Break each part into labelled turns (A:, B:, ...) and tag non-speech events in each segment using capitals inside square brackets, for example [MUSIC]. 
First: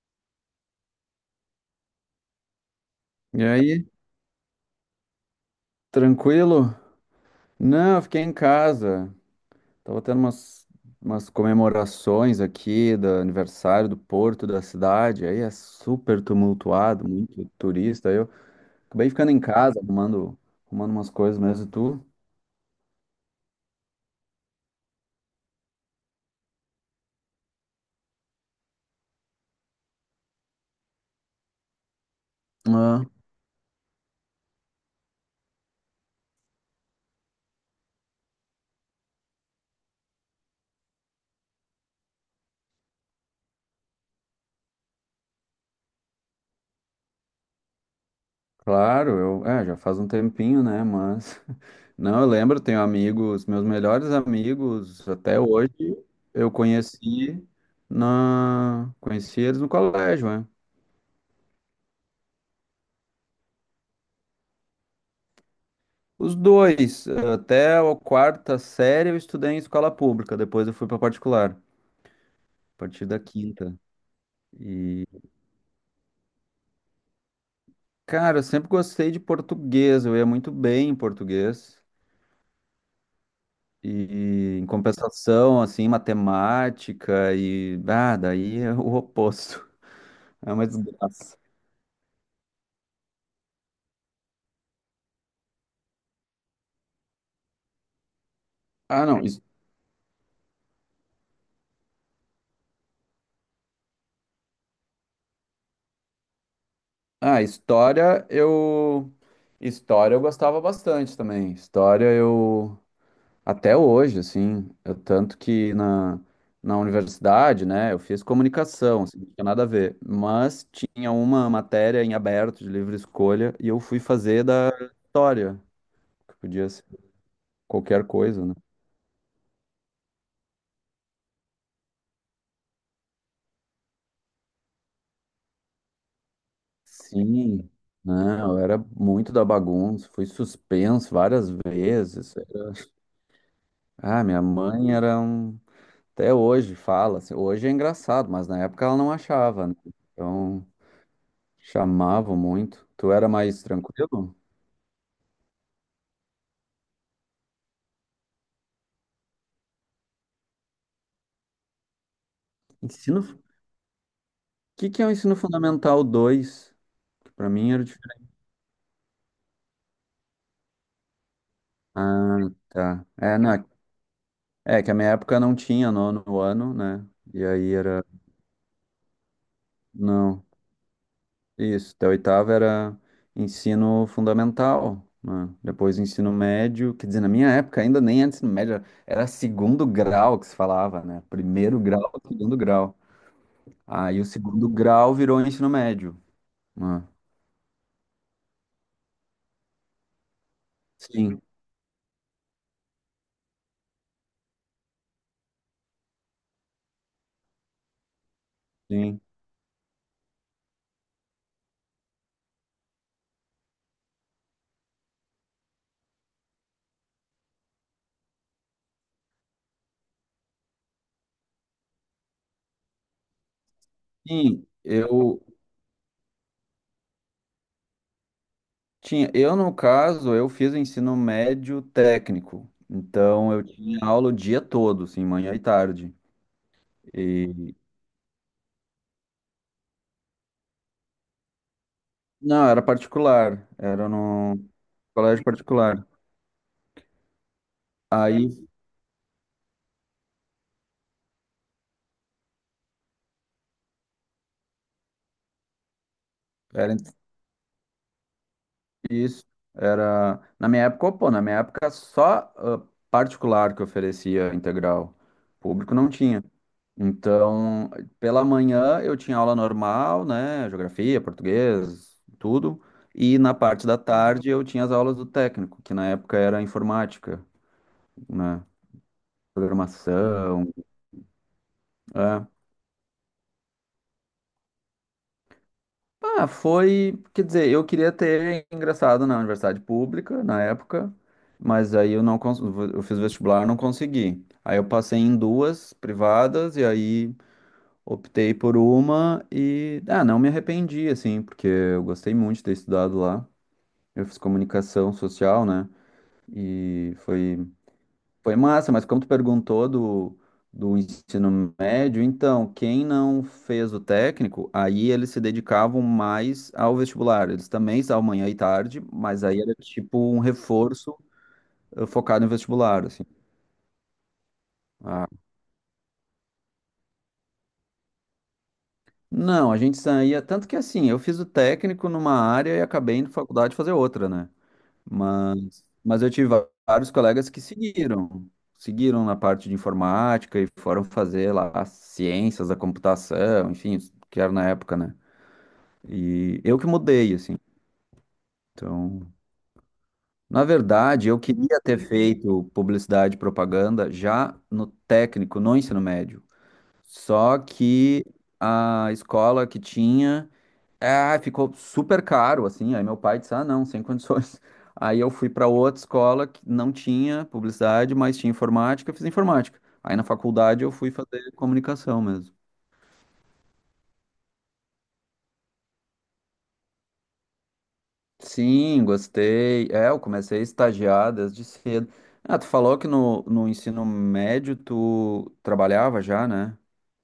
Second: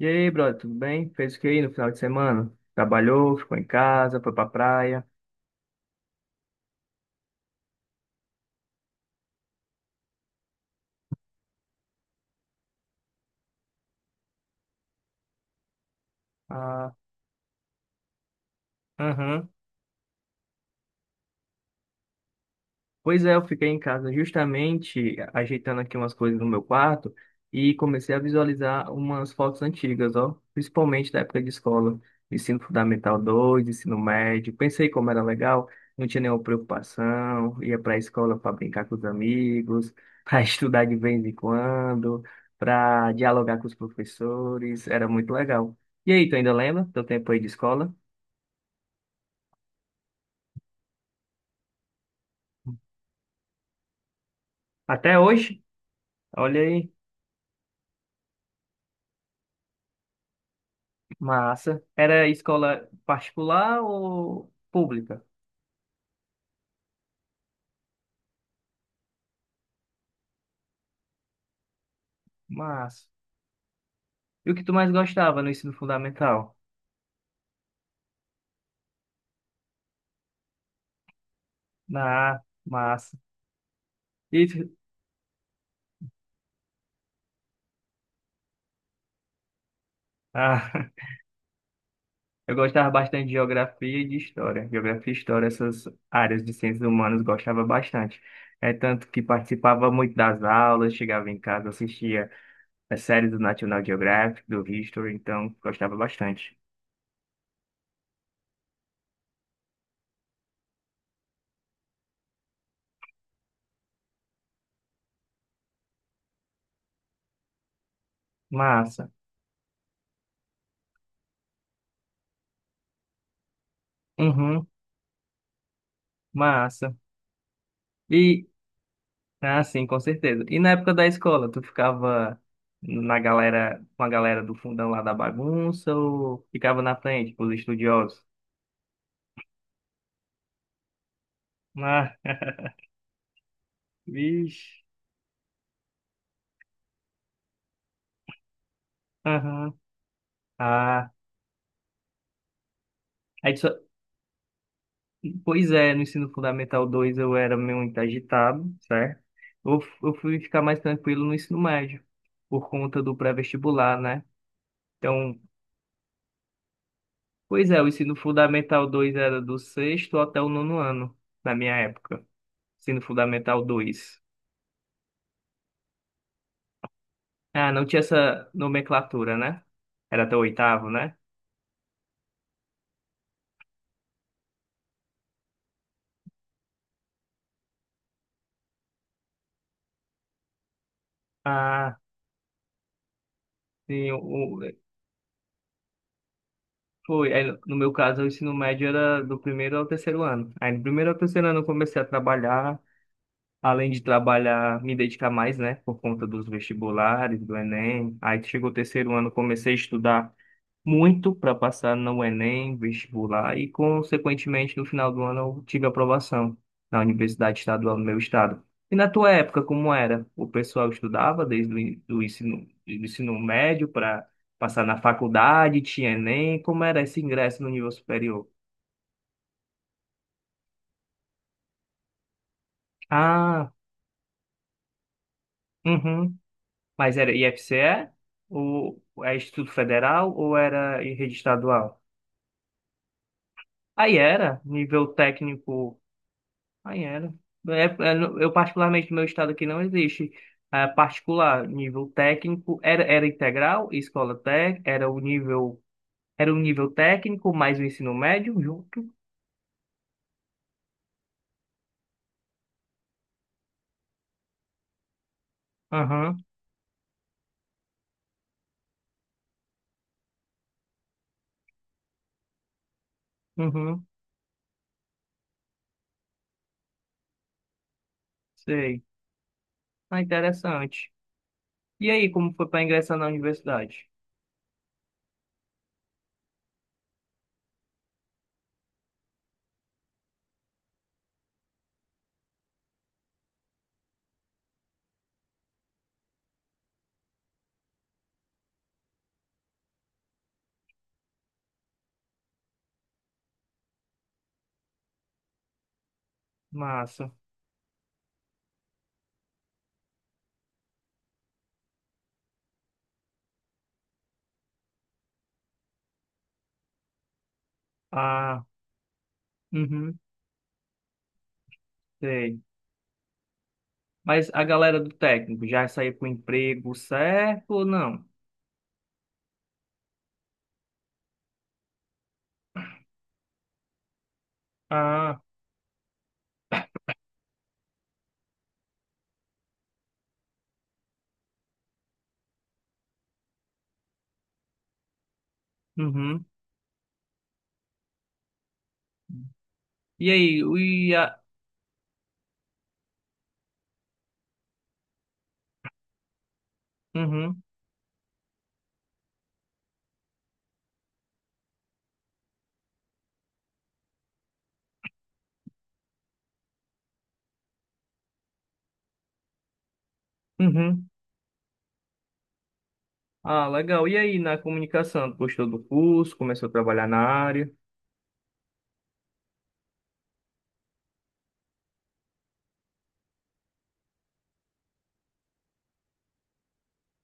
A: E aí, brother, tudo bem? Fez o que aí no final de semana? Trabalhou,
B: E
A: ficou em
B: aí,
A: casa, foi pra praia.
B: tranquilo? Não, eu fiquei em casa. Tava tendo umas comemorações aqui do aniversário do porto da cidade. Aí é super
A: Ah,
B: tumultuado, muito turista. Aí eu acabei ficando em
A: aham.
B: casa, arrumando umas coisas mesmo. E tu?
A: Pois é, eu fiquei em casa justamente ajeitando aqui umas coisas no meu quarto e comecei a visualizar umas fotos antigas, ó, principalmente da época de escola, ensino
B: Ah,
A: fundamental dois, ensino médio. Pensei como era legal, não tinha nenhuma preocupação, ia para a escola para brincar com os amigos, [LAUGHS] para estudar de vez em quando, para dialogar com os professores, era muito legal. E aí, tu ainda lembra do teu tempo aí de escola?
B: claro, eu, é, já faz um tempinho, né? Mas [LAUGHS] não, eu lembro, tenho amigos, meus melhores amigos
A: Até
B: até
A: hoje?
B: hoje, eu
A: Olha aí.
B: conheci eles no colégio, é.
A: Massa. Era escola particular ou pública?
B: Os dois, até a quarta série eu estudei em escola pública, depois eu fui para particular, a
A: Massa.
B: partir da quinta.
A: E o que tu mais
B: E,
A: gostava no ensino fundamental?
B: cara, eu sempre gostei de português, eu ia muito bem em português.
A: Ah, massa. E
B: E em
A: tu-
B: compensação, assim, matemática e daí é o oposto. [LAUGHS] É uma
A: Ah, [LAUGHS]
B: desgraça.
A: eu gostava bastante de geografia e de história. Geografia e história, essas áreas de ciências humanas, gostava bastante. É
B: Ah,
A: tanto que
B: não.
A: participava muito das aulas, chegava em casa, assistia as séries do National Geographic, do History, então gostava bastante.
B: Ah, história eu gostava bastante também. História eu Até hoje, assim, tanto que na universidade, né, eu fiz comunicação,
A: Massa.
B: assim, não tinha nada a ver, mas tinha uma matéria em aberto de livre escolha e eu fui fazer
A: Uhum,
B: da história, que podia ser
A: massa.
B: qualquer coisa,
A: E
B: né?
A: Ah, sim, com certeza. E na época da escola, tu ficava na galera, com a galera do fundão lá da bagunça ou ficava na frente com os
B: Sim,
A: estudiosos?
B: não, eu era muito da bagunça, fui suspenso várias
A: Ah,
B: vezes.
A: [LAUGHS]
B: Ah, minha
A: vixe.
B: mãe era um. Até hoje fala, assim, hoje é engraçado, mas na época ela não achava, né?
A: Aham.
B: Então
A: Ah,
B: chamavam muito. Tu era
A: aí
B: mais
A: só...
B: tranquilo?
A: Pois é, no ensino fundamental 2 eu era muito agitado, certo? Eu fui ficar mais tranquilo no ensino médio, por conta do
B: Ensino. O
A: pré-vestibular, né?
B: que que é o ensino
A: Então,
B: fundamental dois? Que pra
A: pois
B: mim
A: é,
B: era
A: o ensino
B: diferente.
A: fundamental 2 era do sexto até o nono ano, na minha época.
B: Ah,
A: Ensino
B: tá. É,
A: fundamental
B: na...
A: 2.
B: é que a minha época não tinha nono ano, né? E
A: Ah,
B: aí
A: não tinha
B: era.
A: essa nomenclatura, né? Era até o
B: Não.
A: oitavo, né?
B: Isso. Até a oitava era ensino fundamental, né? Depois ensino médio. Quer dizer, na minha época ainda nem era ensino médio, era segundo grau que se falava, né? Primeiro
A: Ah,
B: grau, segundo grau.
A: sim,
B: Aí o segundo grau virou ensino médio, né?
A: foi. Aí, no meu caso, o ensino médio era do primeiro ao terceiro ano. Aí, no primeiro ao
B: Sim,
A: terceiro ano, eu comecei a trabalhar. Além de trabalhar, me dedicar mais, né? Por conta dos vestibulares, do Enem. Aí, chegou o terceiro
B: sim.
A: ano, comecei a estudar muito para passar no Enem, vestibular e, consequentemente, no final do ano eu tive aprovação na Universidade Estadual do meu estado. E na tua época, como era? O pessoal estudava desde do ensino médio para
B: Sim,
A: passar na
B: eu.
A: faculdade, tinha Enem, como era esse ingresso no nível superior?
B: Tinha, eu no caso, eu fiz o ensino médio técnico, então eu
A: Ah,
B: tinha aula o dia todo, assim, manhã e tarde.
A: uhum. Mas era
B: E
A: IFCE? Ou é Instituto Federal ou era em rede estadual?
B: não, era particular, era
A: Aí era
B: num
A: nível
B: colégio
A: técnico.
B: particular.
A: Aí era. É, é, no-
B: Aí
A: eu, particularmente, no meu estado aqui não existe eh, particular. Nível técnico era, era integral, escola técnica, era o nível
B: era.
A: técnico mais o ensino médio junto.
B: Isso. Era. Na minha época, pô, na minha época só particular que oferecia integral. Público não
A: Aham,
B: tinha. Então, pela manhã eu tinha aula normal, né? Geografia, português, tudo. E na parte da
A: uhum,
B: tarde eu tinha as aulas do técnico, que na época era informática, né?
A: sei. Ah,
B: Programação.
A: interessante. E aí,
B: É.
A: como foi para ingressar na universidade?
B: Ah, foi, quer dizer, eu queria ter ingressado na universidade pública na época, mas aí eu não eu fiz vestibular, não consegui. Aí eu passei em duas privadas e aí optei por uma e não me arrependi assim, porque eu gostei muito de ter estudado lá. Eu fiz comunicação social, né? E
A: Massa.
B: foi massa, mas como tu perguntou do ensino médio, então, quem não fez o técnico, aí eles se dedicavam mais ao vestibular. Eles também estavam manhã e
A: Ah,
B: tarde, mas aí era
A: uhum,
B: tipo um reforço focado em
A: sei.
B: vestibular, assim.
A: Mas a galera do
B: Ah,
A: técnico já saiu com o emprego certo ou não?
B: não, a gente saía, tanto que assim, eu fiz o técnico numa área e acabei indo na faculdade fazer outra, né?
A: Ah,
B: Mas eu tive vários colegas que seguiram na parte de informática e foram fazer lá as ciências da computação, enfim, os que era na época, né?
A: uhum.
B: E eu que mudei, assim. Então,
A: E aí,
B: na
A: o- e
B: verdade,
A: a,
B: eu queria ter feito publicidade e propaganda já no técnico, no ensino médio. Só
A: uhum,
B: que a escola que tinha, é, ficou super caro, assim. Aí meu pai disse: ah, não, sem condições. [LAUGHS] Aí eu fui para outra escola que não tinha publicidade, mas tinha informática, eu fiz informática. Aí na faculdade eu
A: uhum.
B: fui fazer comunicação mesmo.
A: Ah, legal. E aí, na comunicação, tu gostou do curso, começou a trabalhar na área?
B: Sim, gostei. É, eu comecei a estagiar desde cedo. Ah, tu falou que no ensino médio tu trabalhava já, né?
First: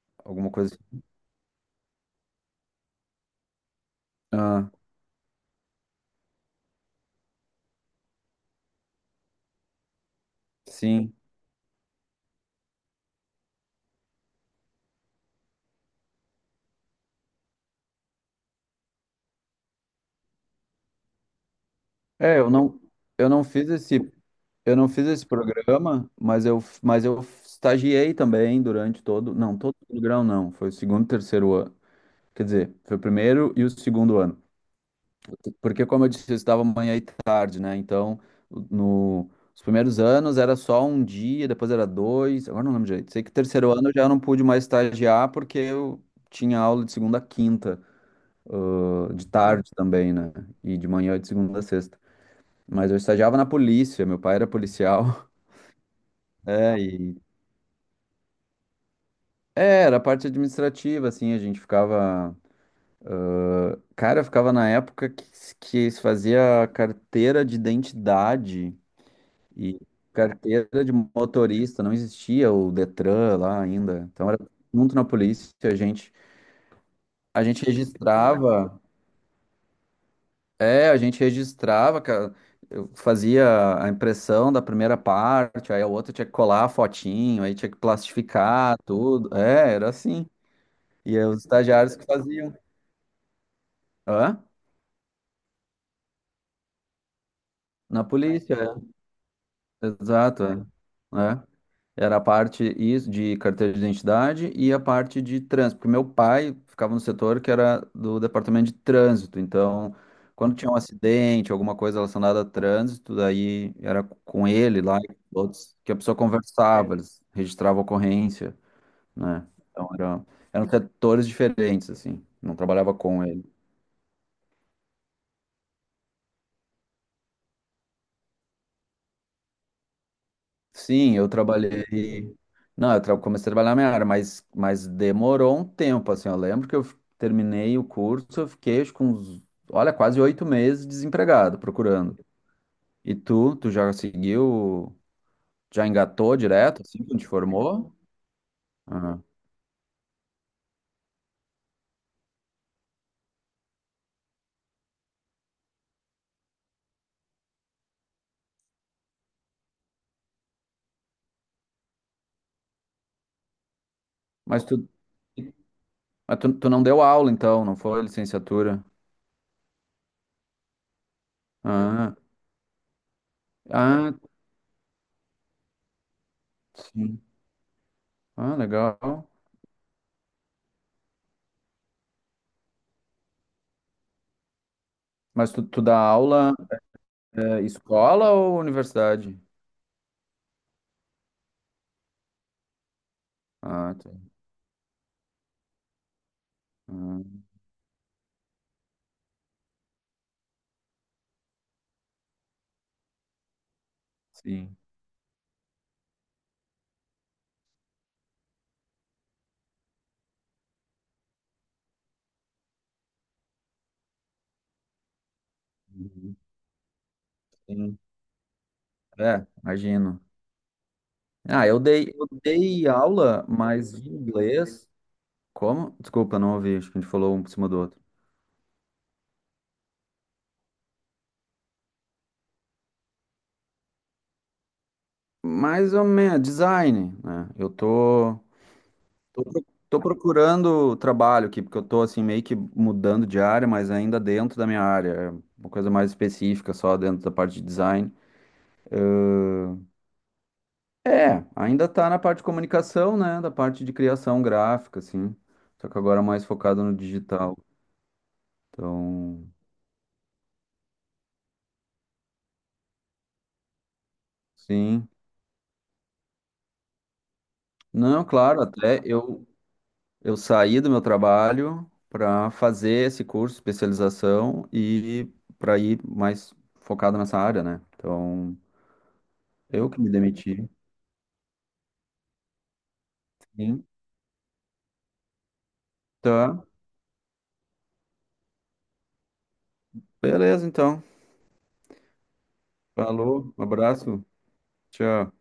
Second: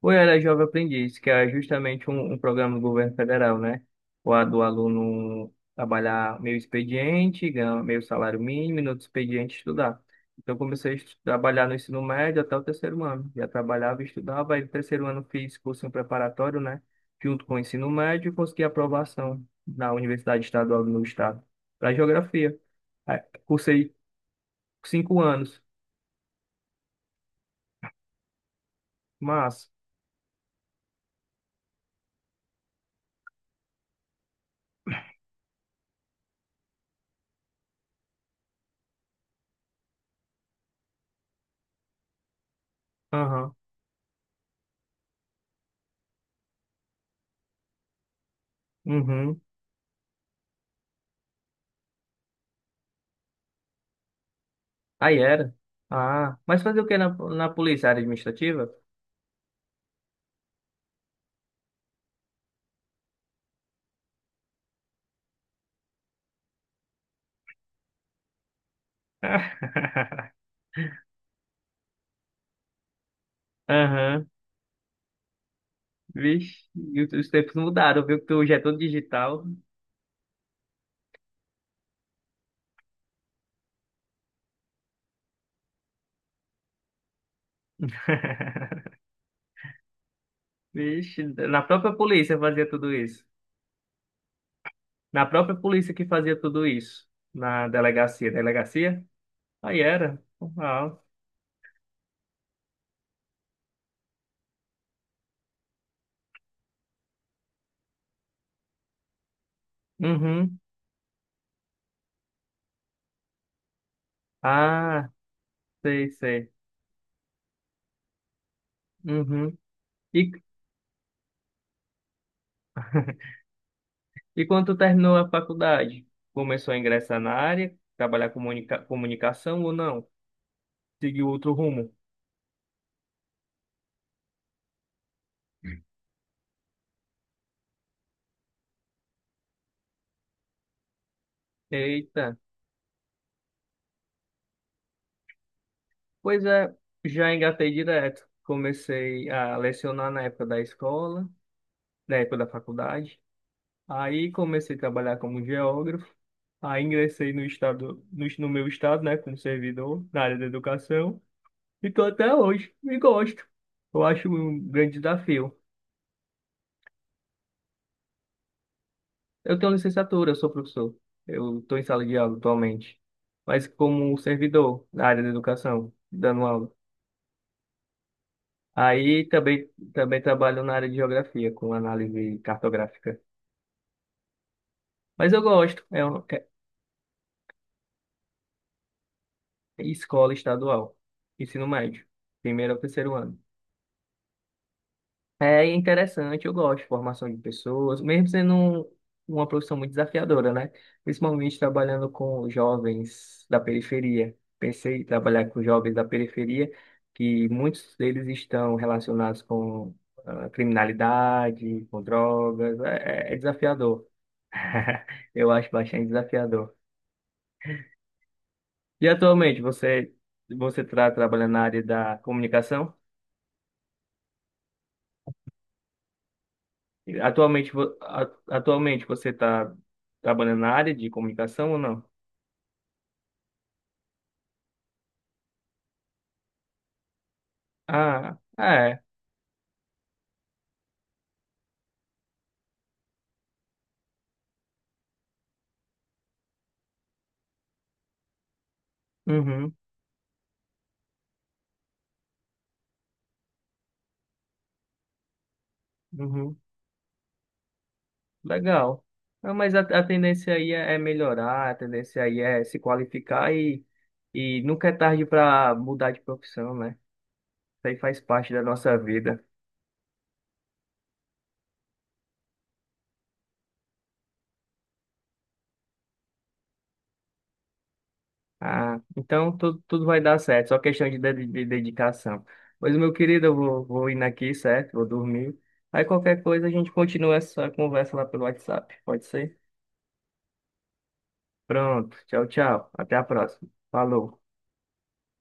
A: Ou era
B: Alguma
A: Jovem
B: coisa assim.
A: Aprendiz, que é justamente um programa do governo federal, né? O a do
B: Ah,
A: aluno trabalhar meio expediente, ganhar meio salário mínimo, e no outro expediente estudar. Então, eu comecei a
B: sim.
A: trabalhar no ensino médio até o terceiro ano. Já trabalhava e estudava, aí no terceiro ano fiz cursinho preparatório, né? Junto com o ensino médio, consegui aprovação na Universidade Estadual do meu estado, para
B: É,
A: geografia. Aí,
B: eu não fiz
A: cursei
B: esse eu não fiz
A: cinco
B: esse
A: anos.
B: programa, mas eu estagiei também durante todo. Não,
A: Mas,
B: todo o grau não. Foi o segundo e terceiro ano. Quer dizer, foi o primeiro e o segundo ano. Porque, como eu disse, eu estudava manhã e tarde, né? Então, no, os primeiros anos era só um dia, depois era dois. Agora não lembro direito. Sei que
A: aham.
B: terceiro ano eu já não pude mais estagiar porque eu tinha aula de segunda a quinta, de
A: Uhum.
B: tarde também, né? E de manhã de segunda a sexta. Mas eu estagiava na polícia, meu pai era
A: Aí
B: policial. [LAUGHS]
A: era. Ah, mas
B: É,
A: fazer o que
B: e
A: na polícia administrativa?
B: É, era a parte administrativa, assim, a gente ficava. Cara, eu ficava na época que se fazia carteira de identidade e
A: [LAUGHS]
B: carteira de motorista, não existia o Detran lá ainda.
A: Aham.
B: Então era junto na polícia, a gente,
A: Vixe, e os
B: a
A: tempos
B: gente
A: mudaram, viu? Que tu já é tudo
B: registrava,
A: digital.
B: é, a gente registrava, ca- eu fazia a impressão da primeira parte, aí a outra tinha que colar a fotinho, aí tinha que plastificar
A: [LAUGHS]
B: tudo. É, era assim. E
A: Vixe,
B: é os
A: na própria
B: estagiários que
A: polícia
B: faziam.
A: fazia tudo isso.
B: Hã?
A: Na própria polícia que fazia tudo isso. Na
B: Na
A: delegacia.
B: polícia, é.
A: Delegacia? Aí era.
B: Exato, é.
A: Ah,
B: É. Era a parte de carteira de identidade e a parte de trânsito, porque meu pai ficava no setor que era do departamento de trânsito, então quando
A: uhum.
B: tinha um acidente, alguma coisa relacionada a trânsito, daí era com ele lá,
A: Ah,
B: e outros, que a
A: sei,
B: pessoa
A: sei.
B: conversava, eles registravam a ocorrência, né?
A: Uhum.
B: Então era,
A: E
B: eram setores diferentes, assim, não trabalhava com ele.
A: E quando tu terminou a faculdade, começou a ingressar na área, trabalhar com comunicação ou não?
B: Sim,
A: Seguiu
B: eu
A: outro rumo?
B: trabalhei. Não, eu comecei a trabalhar na minha área, mas demorou um tempo, assim. Eu lembro que eu terminei o curso, eu fiquei acho, com uns, olha, quase 8 meses desempregado, procurando.
A: Eita,
B: E tu já seguiu, já engatou
A: pois é,
B: direto, assim, quando te
A: já engatei
B: formou?
A: direto.
B: Ah.
A: Comecei a lecionar na época da escola, na época da faculdade. Aí comecei a trabalhar como geógrafo. Aí ingressei no estado, no meu estado, né, como servidor na área da educação. E tô até hoje, e gosto. Eu acho um
B: Mas tu,
A: grande desafio.
B: mas tu não deu aula, então, não foi licenciatura?
A: Eu tenho licenciatura, eu sou professor. Eu estou em sala
B: Ah,
A: de aula atualmente, mas
B: ah,
A: como servidor na área da educação, dando aula.
B: sim. Ah,
A: Aí
B: legal.
A: também, também trabalho na área de geografia, com análise cartográfica. Mas eu
B: Mas tu
A: gosto,
B: dá
A: é, é
B: aula, escola ou universidade?
A: escola estadual, ensino médio, primeiro ao terceiro ano.
B: Ah, tá.
A: É interessante, eu gosto de formação de
B: Ah,
A: pessoas, mesmo sendo uma profissão muito desafiadora, né? Principalmente trabalhando com jovens da periferia.
B: sim.
A: Pensei em trabalhar com jovens da periferia, que muitos deles estão relacionados com ah, criminalidade, com drogas. É, é desafiador. [LAUGHS] Eu acho bastante desafiador.
B: Sim.
A: E
B: É,
A: atualmente,
B: imagino.
A: você está trabalhando na
B: Ah, eu
A: área
B: dei,
A: da
B: eu dei
A: comunicação?
B: aula, mas de inglês. Como? Desculpa, não ouvi. Acho que a gente falou um por cima
A: Atualmente,
B: do outro.
A: atualmente você está trabalhando na área de comunicação ou não?
B: Mais ou menos, design, né? Eu tô,
A: Ah, ah, é.
B: tô, pro- tô procurando trabalho aqui, porque eu tô assim meio que mudando de área, mas ainda dentro da minha área. É. Uma coisa mais específica, só dentro da parte de design.
A: Uhum,
B: É, ainda tá na parte de comunicação, né? Da parte de criação gráfica, assim. Só que agora é mais
A: uhum.
B: focado no digital.
A: Legal.
B: Então,
A: Ah, mas a tendência aí é melhorar, a tendência aí é se qualificar e nunca é
B: sim.
A: tarde para mudar de profissão, né? Isso aí faz
B: Não,
A: parte
B: claro,
A: da nossa
B: até
A: vida.
B: eu saí do meu trabalho para fazer esse curso especialização e para ir mais focado nessa área, né? Então,
A: Ah, então tudo,
B: eu que
A: tudo
B: me
A: vai dar certo,
B: demiti.
A: só questão de dedicação. Pois, meu querido, eu vou,
B: Sim.
A: vou indo aqui, certo? Vou dormir. Aí qualquer
B: Tá,
A: coisa a gente continua essa conversa lá pelo WhatsApp, pode ser?
B: beleza, então.
A: Pronto. Tchau, tchau. Até a
B: Falou, um
A: próxima.
B: abraço,
A: Falou.
B: tchau.